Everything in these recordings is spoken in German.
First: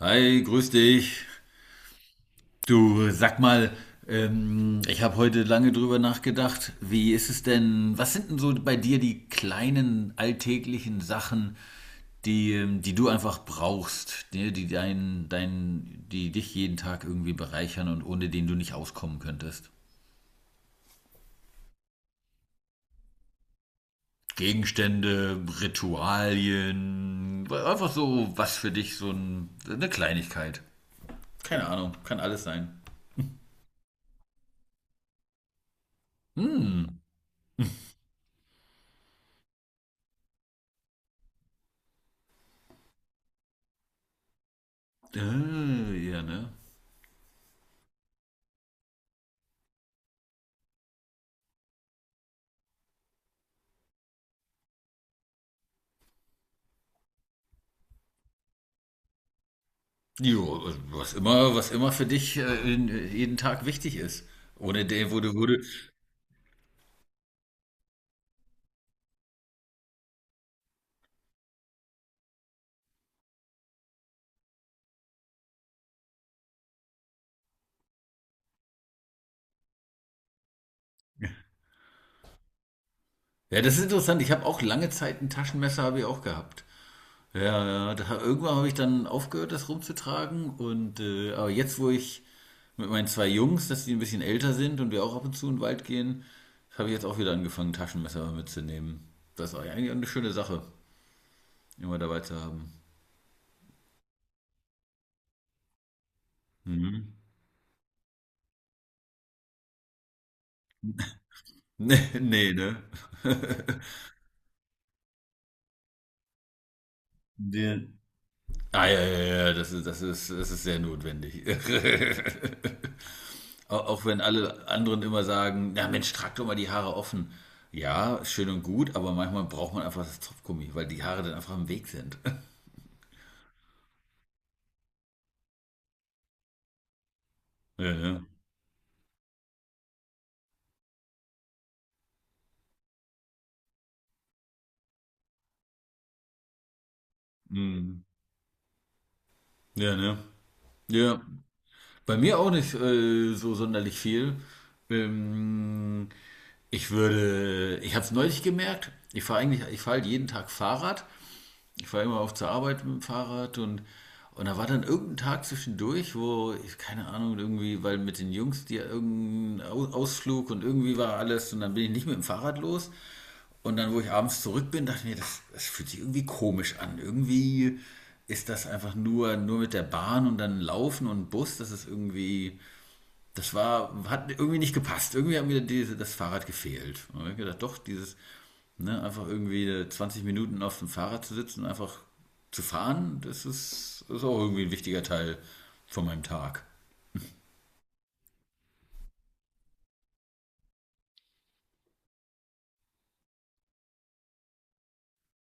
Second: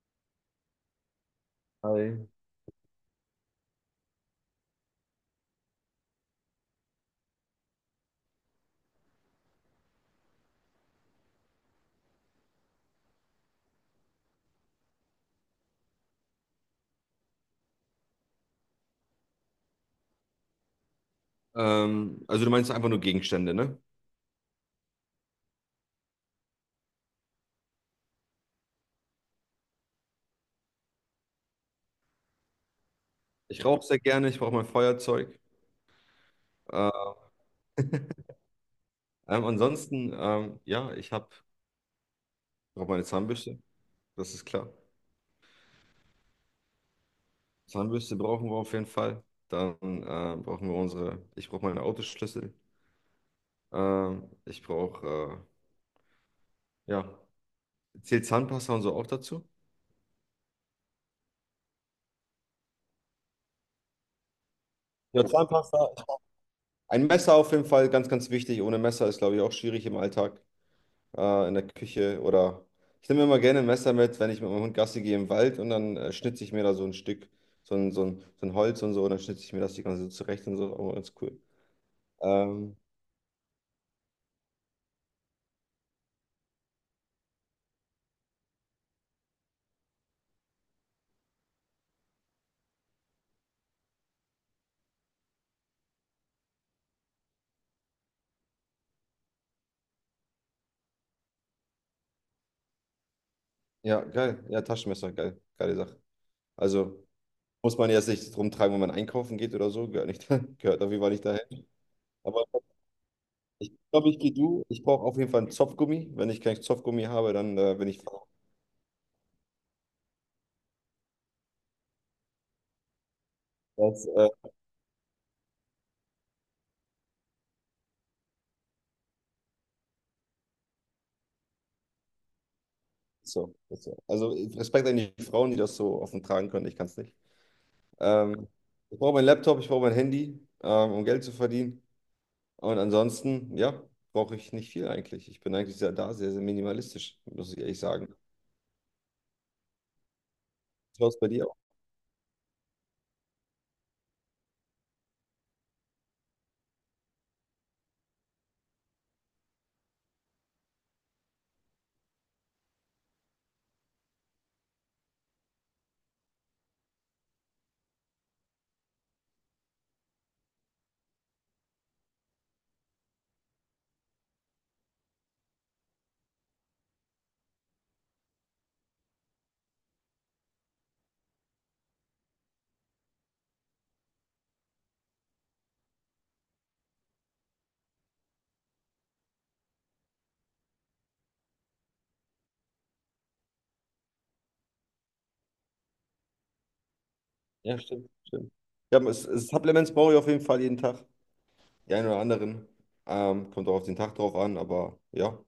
Hi, grüß dich. Hi. Du, sag mal, ich habe heute lange drüber nachgedacht. Wie ist es denn, was sind denn so bei dir die kleinen alltäglichen Sachen, die, die du einfach brauchst, die dich jeden Tag irgendwie bereichern und ohne den du nicht auskommen könntest? Also du meinst einfach nur Gegenstände, ne? Gegenstände, Ritualien, einfach so was für dich, eine Kleinigkeit. Keine Ahnung, kann alles sein. Ich rauche sehr gerne, ich brauche mein Feuerzeug. Hm, Äh, Ansonsten, ja, ich habe brauche meine Zahnbürste, das ist klar. Ja, ne? Zahnbürste brauchen wir auf jeden Fall. Dann brauchen wir unsere, ich brauche meine Autoschlüssel. Ich brauche, ja, zählt Zahnpasta und so auch dazu? Jo, was immer für dich jeden Tag wichtig ist. Ohne den, wo Ja, du, wo du. Zahnpasta. Ein Messer auf jeden Fall, ganz, ganz wichtig. Ohne Messer ist, glaube ich, auch schwierig im Alltag. In der Küche, oder ich nehme immer gerne ein Messer mit, wenn ich mit meinem Hund Gassi gehe im Wald, und dann schnitze ich mir da so ein Stück, so ein Holz und so, und dann schnitze ich mir das die ganze Zeit zurecht und so, aber ganz cool. Ähm, Ja, das ist interessant. Ich habe auch lange Zeit ein Taschenmesser habe ich auch gehabt. Ja, ja, da, irgendwann habe ich dann aufgehört, das rumzutragen. Und aber jetzt, wo ich mit meinen zwei Jungs, dass die ein bisschen älter sind und wir auch ab und zu in den Wald gehen, habe ich jetzt auch wieder angefangen, Taschenmesser mitzunehmen. Das ist eigentlich eine schöne Sache, immer dabei zu haben. ja, geil. Ja, Taschenmesser, geil. Geile Sache. Also Mhm. muss man jetzt nicht rumtragen, wenn man einkaufen geht oder so, gehört nicht, gehört auf jeden Fall nicht dahin. Nee, Aber nee, ne? ich glaube, ich gehe du. Ich brauche auf jeden Fall einen Zopfgummi. Wenn ich keinen Zopfgummi habe, dann Nee. bin ich faul. Ah, ja, ja, ja, das ist sehr notwendig. Auch Das, wenn alle anderen immer sagen, na Mensch, trag doch mal die Haare offen. Ja, ist schön und gut, aber manchmal braucht man einfach das Zopfgummi, weil die Haare dann einfach im Weg sind. so, das, so. Also Respekt an die Frauen, die das so offen tragen können. Ich kann es nicht. Ja, ne? Ähm, Ich brauche meinen Laptop, ich brauche mein Handy, um Geld zu verdienen. Und ansonsten, ja, brauche ich nicht viel eigentlich. Ich bin eigentlich sehr, sehr minimalistisch, muss ich ehrlich Mhm. sagen. Ja, ne? Das war es Ja. bei dir auch. Bei mir auch nicht so sonderlich viel. Ähm, ich habe es neulich gemerkt, ich fahre halt jeden Tag Fahrrad. Ich fahre immer auf zur Arbeit mit dem Fahrrad und da war dann irgendein Tag zwischendurch, wo, ich, keine Ahnung, irgendwie, weil mit den Jungs die irgendein Ausflug und irgendwie war alles und dann bin ich nicht mit dem Fahrrad los. Und dann, wo ich abends zurück bin, dachte ich mir, das fühlt sich irgendwie komisch an. Irgendwie ist das einfach nur mit der Bahn und dann Laufen und Bus, das ist irgendwie das war, hat irgendwie nicht gepasst. Irgendwie hat mir das Fahrrad gefehlt. Und ich hab gedacht, doch, dieses, ne, einfach irgendwie 20 Minuten auf dem Fahrrad zu sitzen und einfach zu fahren, das ist auch irgendwie ein wichtiger Teil von meinem Tag. Ja, stimmt, stimmt. Ja, Supplements brauche ich auf jeden Fall jeden Tag. Die einen oder anderen. Kommt auch auf den Tag drauf an, aber ja,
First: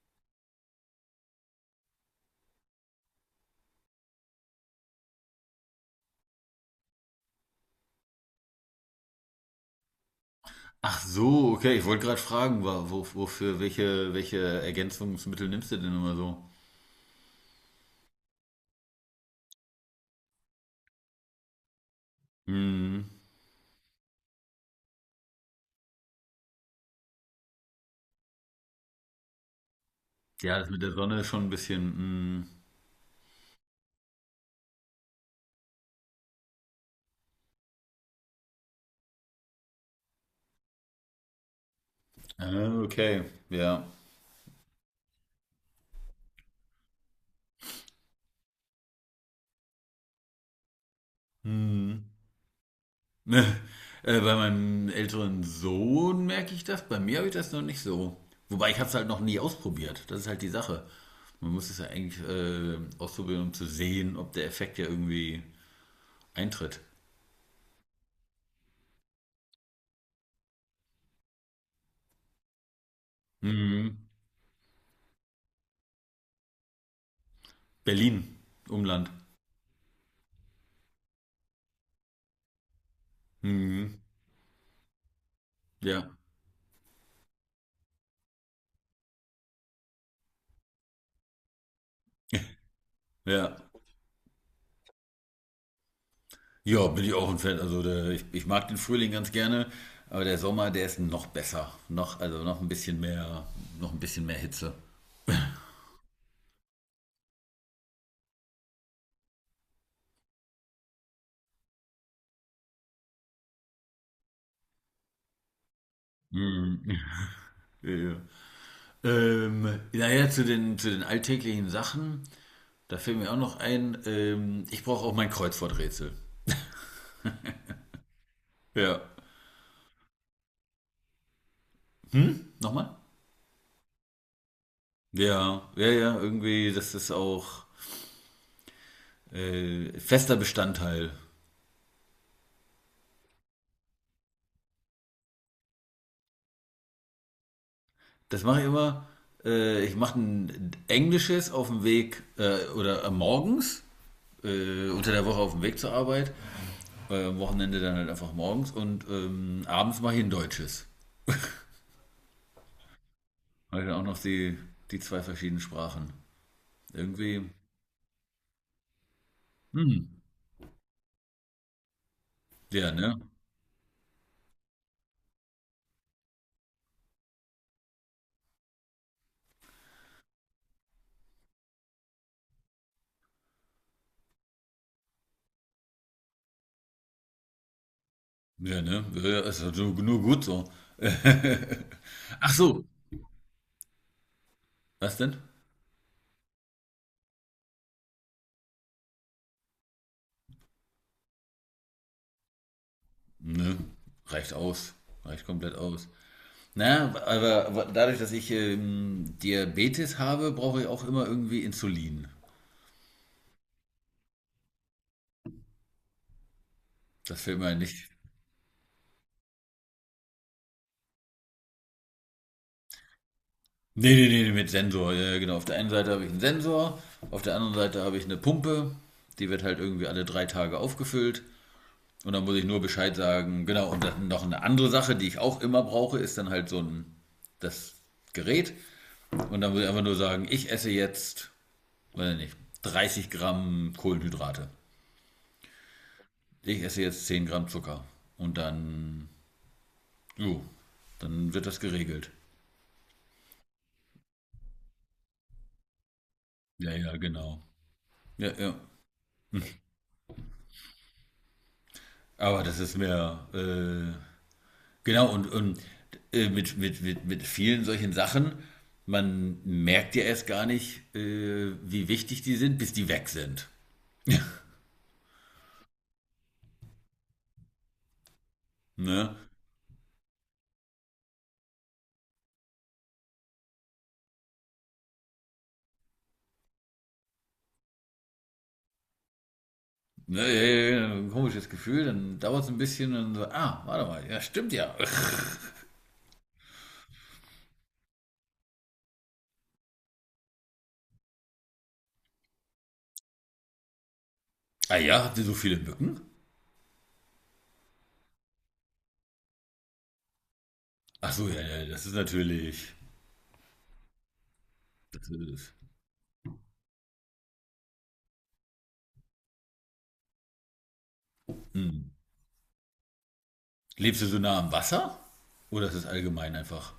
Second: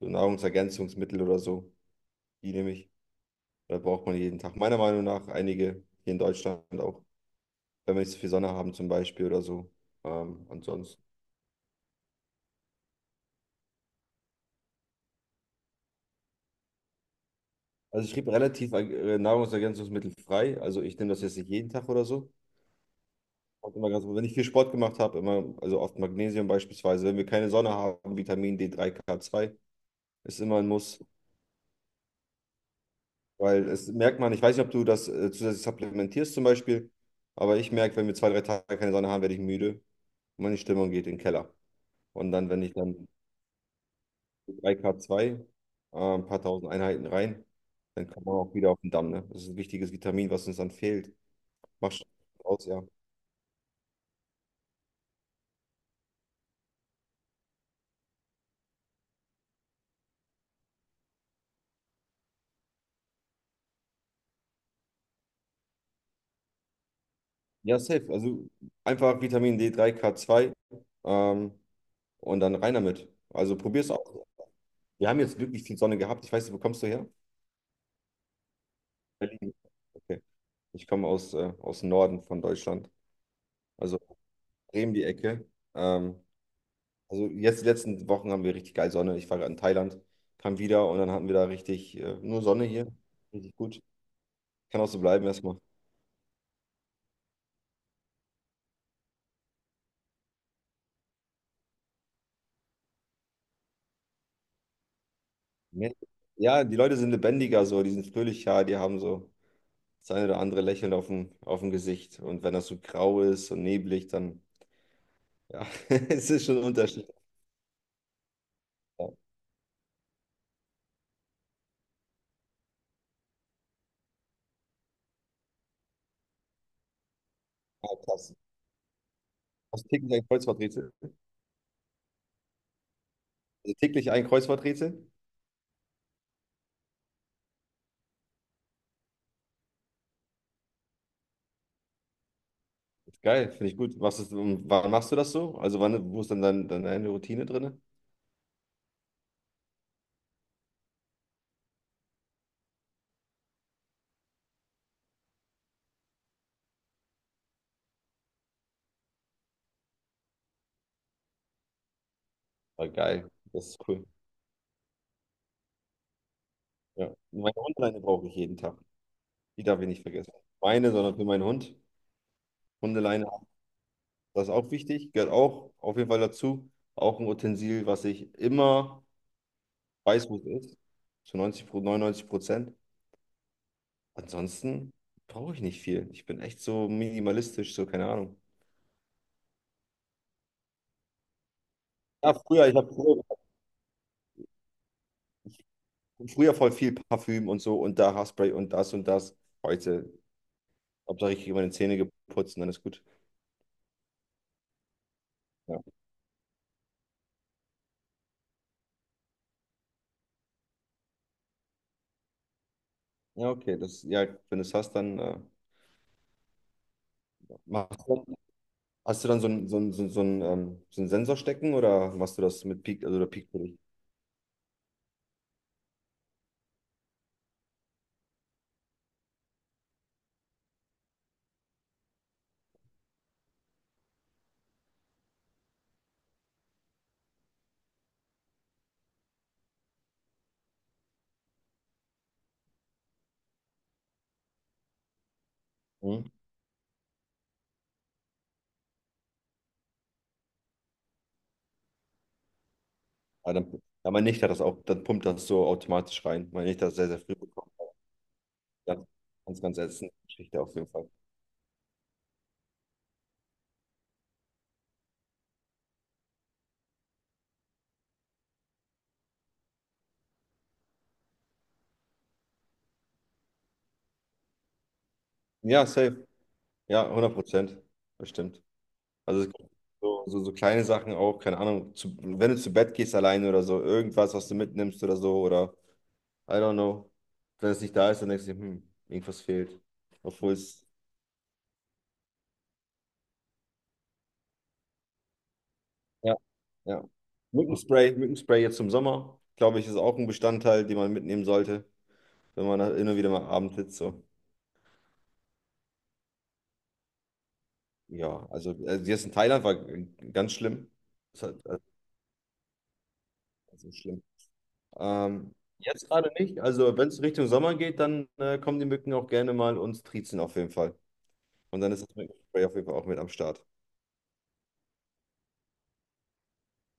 so Nahrungsergänzungsmittel oder so, die nehme ich. Da braucht man jeden Tag. Meiner Meinung nach einige hier in Deutschland auch, wenn wir nicht so viel Sonne haben zum Beispiel oder so. Ach Ansonsten. so, okay, ich wollte gerade fragen, wo, wofür, welche Ergänzungsmittel nimmst du denn immer so? Also ich schrieb relativ nahrungsergänzungsmittelfrei. Also ich nehme das jetzt nicht jeden Tag oder so. Hm, Kommt immer ganz, wenn ich viel Sport gemacht habe, immer, also oft Magnesium beispielsweise. Wenn wir keine Sonne haben, Vitamin D3, K2 ist immer ja, ein das mit der Muss. Sonne ist schon ein bisschen, hm, Weil, es merkt man, ich weiß nicht, ob du das zusätzlich supplementierst zum Beispiel, aber ich merke, wenn wir 2, 3 Tage keine Sonne haben, werde ich müde und meine Stimmung geht in den Keller. Und dann, wenn ich ah, dann okay, ja. 3K2, ein paar tausend Einheiten rein, dann kommt man auch wieder auf den Damm. Ne? Das ist ein wichtiges Vitamin, was uns dann fehlt. Macht Hm. schon aus, ja. Ne, bei meinem älteren Sohn merke ich das. Bei mir habe ich das noch nicht so. Wobei ich habe es halt noch nie ausprobiert. Das ist halt die Sache. Man muss es ja eigentlich ausprobieren, um zu sehen, ob der Effekt ja irgendwie eintritt. Ja, safe. Also einfach Vitamin D3, K2, ähm, und dann rein damit. Also probier's Mhm. aus. Wir haben jetzt wirklich viel Sonne gehabt. Ich weiß nicht, wo kommst du her? Berlin, Umland. Berlin. Okay. Ich komme aus, aus dem Norden von Deutschland, Mhm. also Bremen die Ecke. Ja. Ähm, also jetzt die letzten Wochen haben wir richtig geil Sonne. Ich war gerade in Thailand, kam wieder, und dann hatten wir da richtig nur Sonne hier. Richtig Ja. gut. Kann auch so bleiben erstmal. Ja, bin ich auch ein Fan. Also ich mag den Frühling ganz gerne, aber der Sommer, der ist noch besser. Also noch ein bisschen mehr, noch ein bisschen mehr Hitze. Ja, die Leute sind lebendiger so, die sind fröhlicher, die haben so das eine oder andere Lächeln auf dem, Gesicht. Und wenn das so grau ist und neblig, dann, ja, es ist schon ein Mhm. Unterschied. Ja. Ja, Naja, zu den alltäglichen Sachen, da fällt mir auch noch ein, ich brauche auch mein Kreuzworträtsel. ah, krass. Ja. Hast du täglich ein Kreuzworträtsel? Hm? Nochmal? Also täglich ein Kreuzworträtsel? Ja, ja, ja, irgendwie, das ist auch fester Bestandteil. Geil, finde ich gut. Machst du, und wann machst du das so? Also wann, wo ist dann deine Routine drin? Das mache ich immer, ich mache ein englisches auf dem Weg oder morgens, unter der Woche auf dem Weg zur Arbeit, am Wochenende dann halt einfach morgens und abends mache ich ein deutsches. Ah, geil, das Habe ich ist dann auch cool. noch die zwei verschiedenen Sprachen. Ja. Irgendwie, Meine Hundeleine brauche ich jeden Tag. Die darf ich nicht hm, vergessen. Meine, sondern für meinen Hund. ja, ne? Hundeleine, das ist auch wichtig, gehört auch auf jeden Fall dazu. Auch ein Utensil, was ich immer weiß, wo es ist, zu 99%. Ansonsten brauche ich nicht viel. Ich bin echt so minimalistisch, so keine Ahnung. Ja, ne? Ja, ist ja nur gut so. Ja, Ach früher, so, was denn? ich hab früher voll viel Parfüm und so, und da Haarspray und das und das. Heute, Hauptsache ich kriege meine Zähne geputzt und dann ist gut. Nö, reicht aus. Reicht komplett Ja, aus. Na, aber dadurch, dass ich Diabetes habe, brauche ich auch immer irgendwie Insulin. ja, okay, das, ja, wenn du es hast, dann Das fällt mir machst nicht. du, hast du dann so einen Sensor stecken, oder machst du das mit Peak, also der Peak für dich? Nee, nee, nee, mit Sensor. Ja, ja, genau. Auf der einen Seite habe ich einen Sensor, auf der anderen Seite habe ich eine Pumpe. Die wird halt irgendwie alle 3 Tage aufgefüllt. Und dann muss ich nur Bescheid sagen. Genau, und dann noch eine andere Sache, die ich auch immer brauche, ist dann halt so ein das Gerät. Und dann muss ich einfach nur sagen, ich esse jetzt, weiß nicht, 30 Gramm Kohlenhydrate. Hm? Ich esse jetzt 10 Gramm Zucker. Und dann, jo, dann wird das geregelt. Ah, dann, ja, meine Nichte hat das auch, dann pumpt das so automatisch rein. Meine Nichte Ja, hat das sehr, ja, sehr früh genau. bekommen. Ja, ja. Ganz, ganz, ganz ätzende Geschichte auf jeden Fall. Aber das ist mehr, genau, und mit vielen solchen Sachen, man merkt ja erst gar nicht, wie wichtig die sind, bis die weg sind. Ja, safe. Ja, 100%. Bestimmt. Ne? Also es gibt so kleine Sachen auch, keine Ahnung, zu, wenn du zu Bett gehst alleine oder so, irgendwas, was du mitnimmst oder so, oder I don't know. Wenn es nicht da ist, dann denkst dir, hm, irgendwas fehlt. Ne, Obwohl ja, es, ja, ja, ein komisches Gefühl, dann dauert es ein bisschen und so, ah, warte mal, ja, stimmt ja. ja, ja. Mückenspray, Mückenspray jetzt im Sommer, glaube ich, ist auch ein Bestandteil, den man mitnehmen sollte, wenn man da immer wieder mal abends sitzt. So. Ah ja, habt ihr so viele Mücken? Ja, also, jetzt in Thailand war ganz schlimm. Ach Das so, ja, hat, also, ja, das ist natürlich. so schlimm. Das ist, Jetzt gerade nicht. Also wenn es Richtung Sommer geht, dann kommen die Mücken auch gerne mal und triezen auf jeden Fall. Und dann hm. ist das Mückenspray auf jeden Fall auch mit am Start. Lebst du so nah am Wasser? Oder ist es allgemein einfach?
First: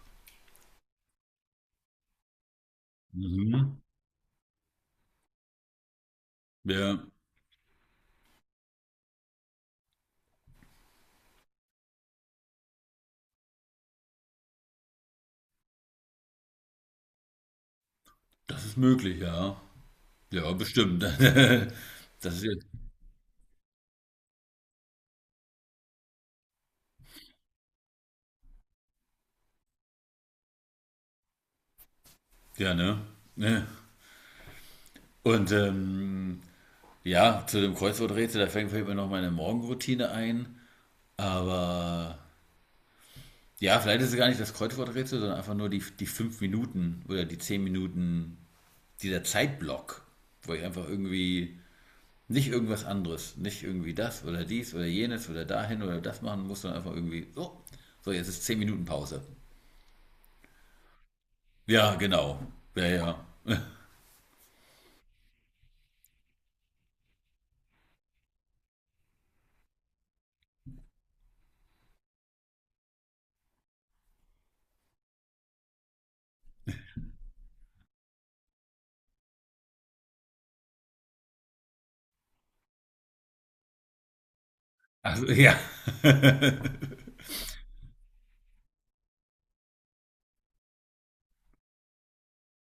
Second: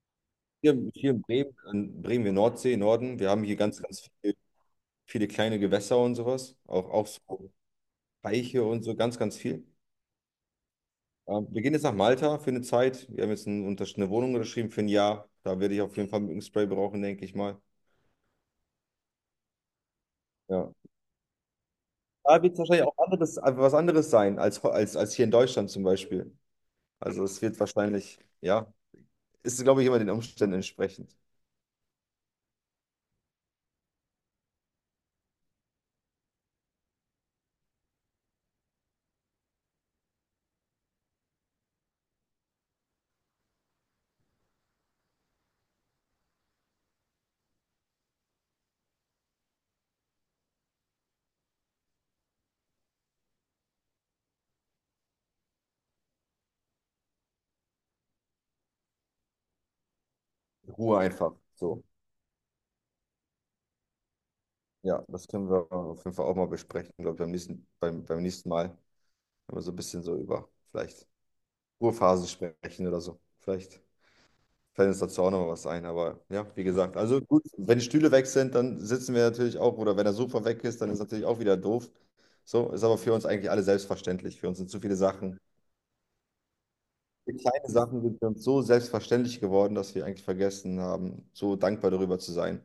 Hier in Bremen, wir Nordsee, Norden, wir haben hier Mhm. ganz, ganz viele kleine Gewässer und sowas. Ja, Auch so Teiche und so, ganz, ganz viel. Wir gehen jetzt nach Malta für eine Zeit. Wir haben jetzt eine Wohnung unterschrieben für ein Jahr. Da werde ich auf jeden Fall Mückenspray brauchen, denke ich mal. das ist möglich, ja. Ja, Ja. bestimmt. Das Da ist wird es jetzt, wahrscheinlich auch anderes, was anderes sein als, hier in Deutschland zum Beispiel. Also es wird wahrscheinlich, ja, ist, glaube ich, immer den Umständen entsprechend. ja, ne? Ne. Und ja, zu dem Kreuzworträtsel, da fängt vielleicht mal noch meine Morgenroutine ein. Aber ja, vielleicht ist es gar nicht das Kreuzworträtsel, sondern einfach nur die 5 Minuten oder die 10 Minuten, dieser Zeitblock, wo ich einfach irgendwie nicht irgendwas anderes, nicht irgendwie das oder dies oder jenes oder dahin oder das machen muss, sondern einfach irgendwie, so jetzt ist 10 Minuten Pause. Ruhe einfach. So. Ja, genau. Ja, ja. Ja, das können wir auf jeden Fall auch mal besprechen, glaube ich, beim nächsten, beim nächsten Mal, wenn wir so ein bisschen so über vielleicht Ruhephasen sprechen oder so. Vielleicht fällt uns dazu auch noch mal was ein. Aber ja, wie gesagt, also gut, wenn die Stühle weg sind, dann sitzen wir natürlich auch, oder wenn der Sofa weg ist, dann ist natürlich auch wieder doof. So, ist aber für uns eigentlich alle selbstverständlich. Für uns sind zu viele Also, Sachen. ja. Die kleinen Sachen sind für uns so selbstverständlich geworden, dass wir eigentlich vergessen haben, so dankbar darüber zu sein.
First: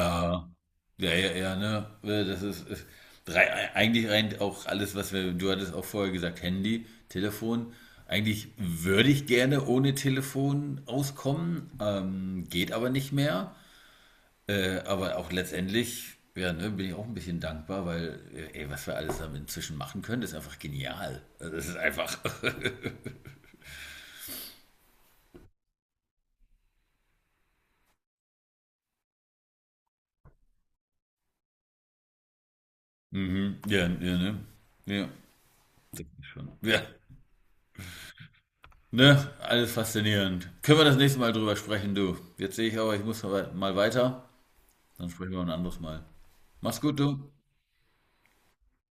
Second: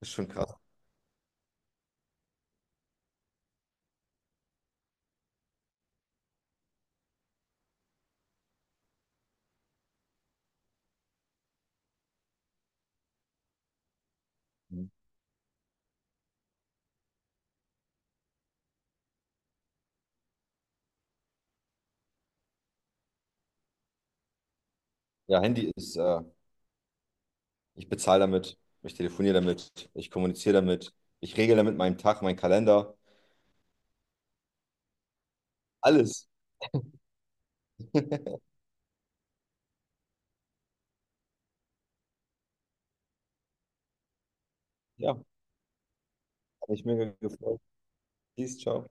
Ist schon krass. ja, ja, ja, ne? Das ist drei, eigentlich rein auch alles, du hattest auch vorher gesagt, Handy, Telefon. Eigentlich würde ich gerne ohne Telefon auskommen, geht aber nicht mehr. Mhm. Aber auch letztendlich, ja, ne, bin ich auch ein bisschen dankbar, weil, ey, was wir alles damit inzwischen machen können, ist einfach genial. Also, das ist einfach. Ja, Handy ist, ich bezahle damit, ich telefoniere damit, ich kommuniziere damit, ich regle damit meinen Tag, meinen Kalender, Mhm, ja, ja, ne? Ja, das ist alles. schon. Ja. Ne, alles faszinierend. Können wir das nächste Mal drüber sprechen, du? Jetzt sehe ich aber, ich muss mal weiter. Dann Ja, hat sprechen wir ein anderes Mal. Mach's mich gut, mega du. gefreut. Peace, ciao.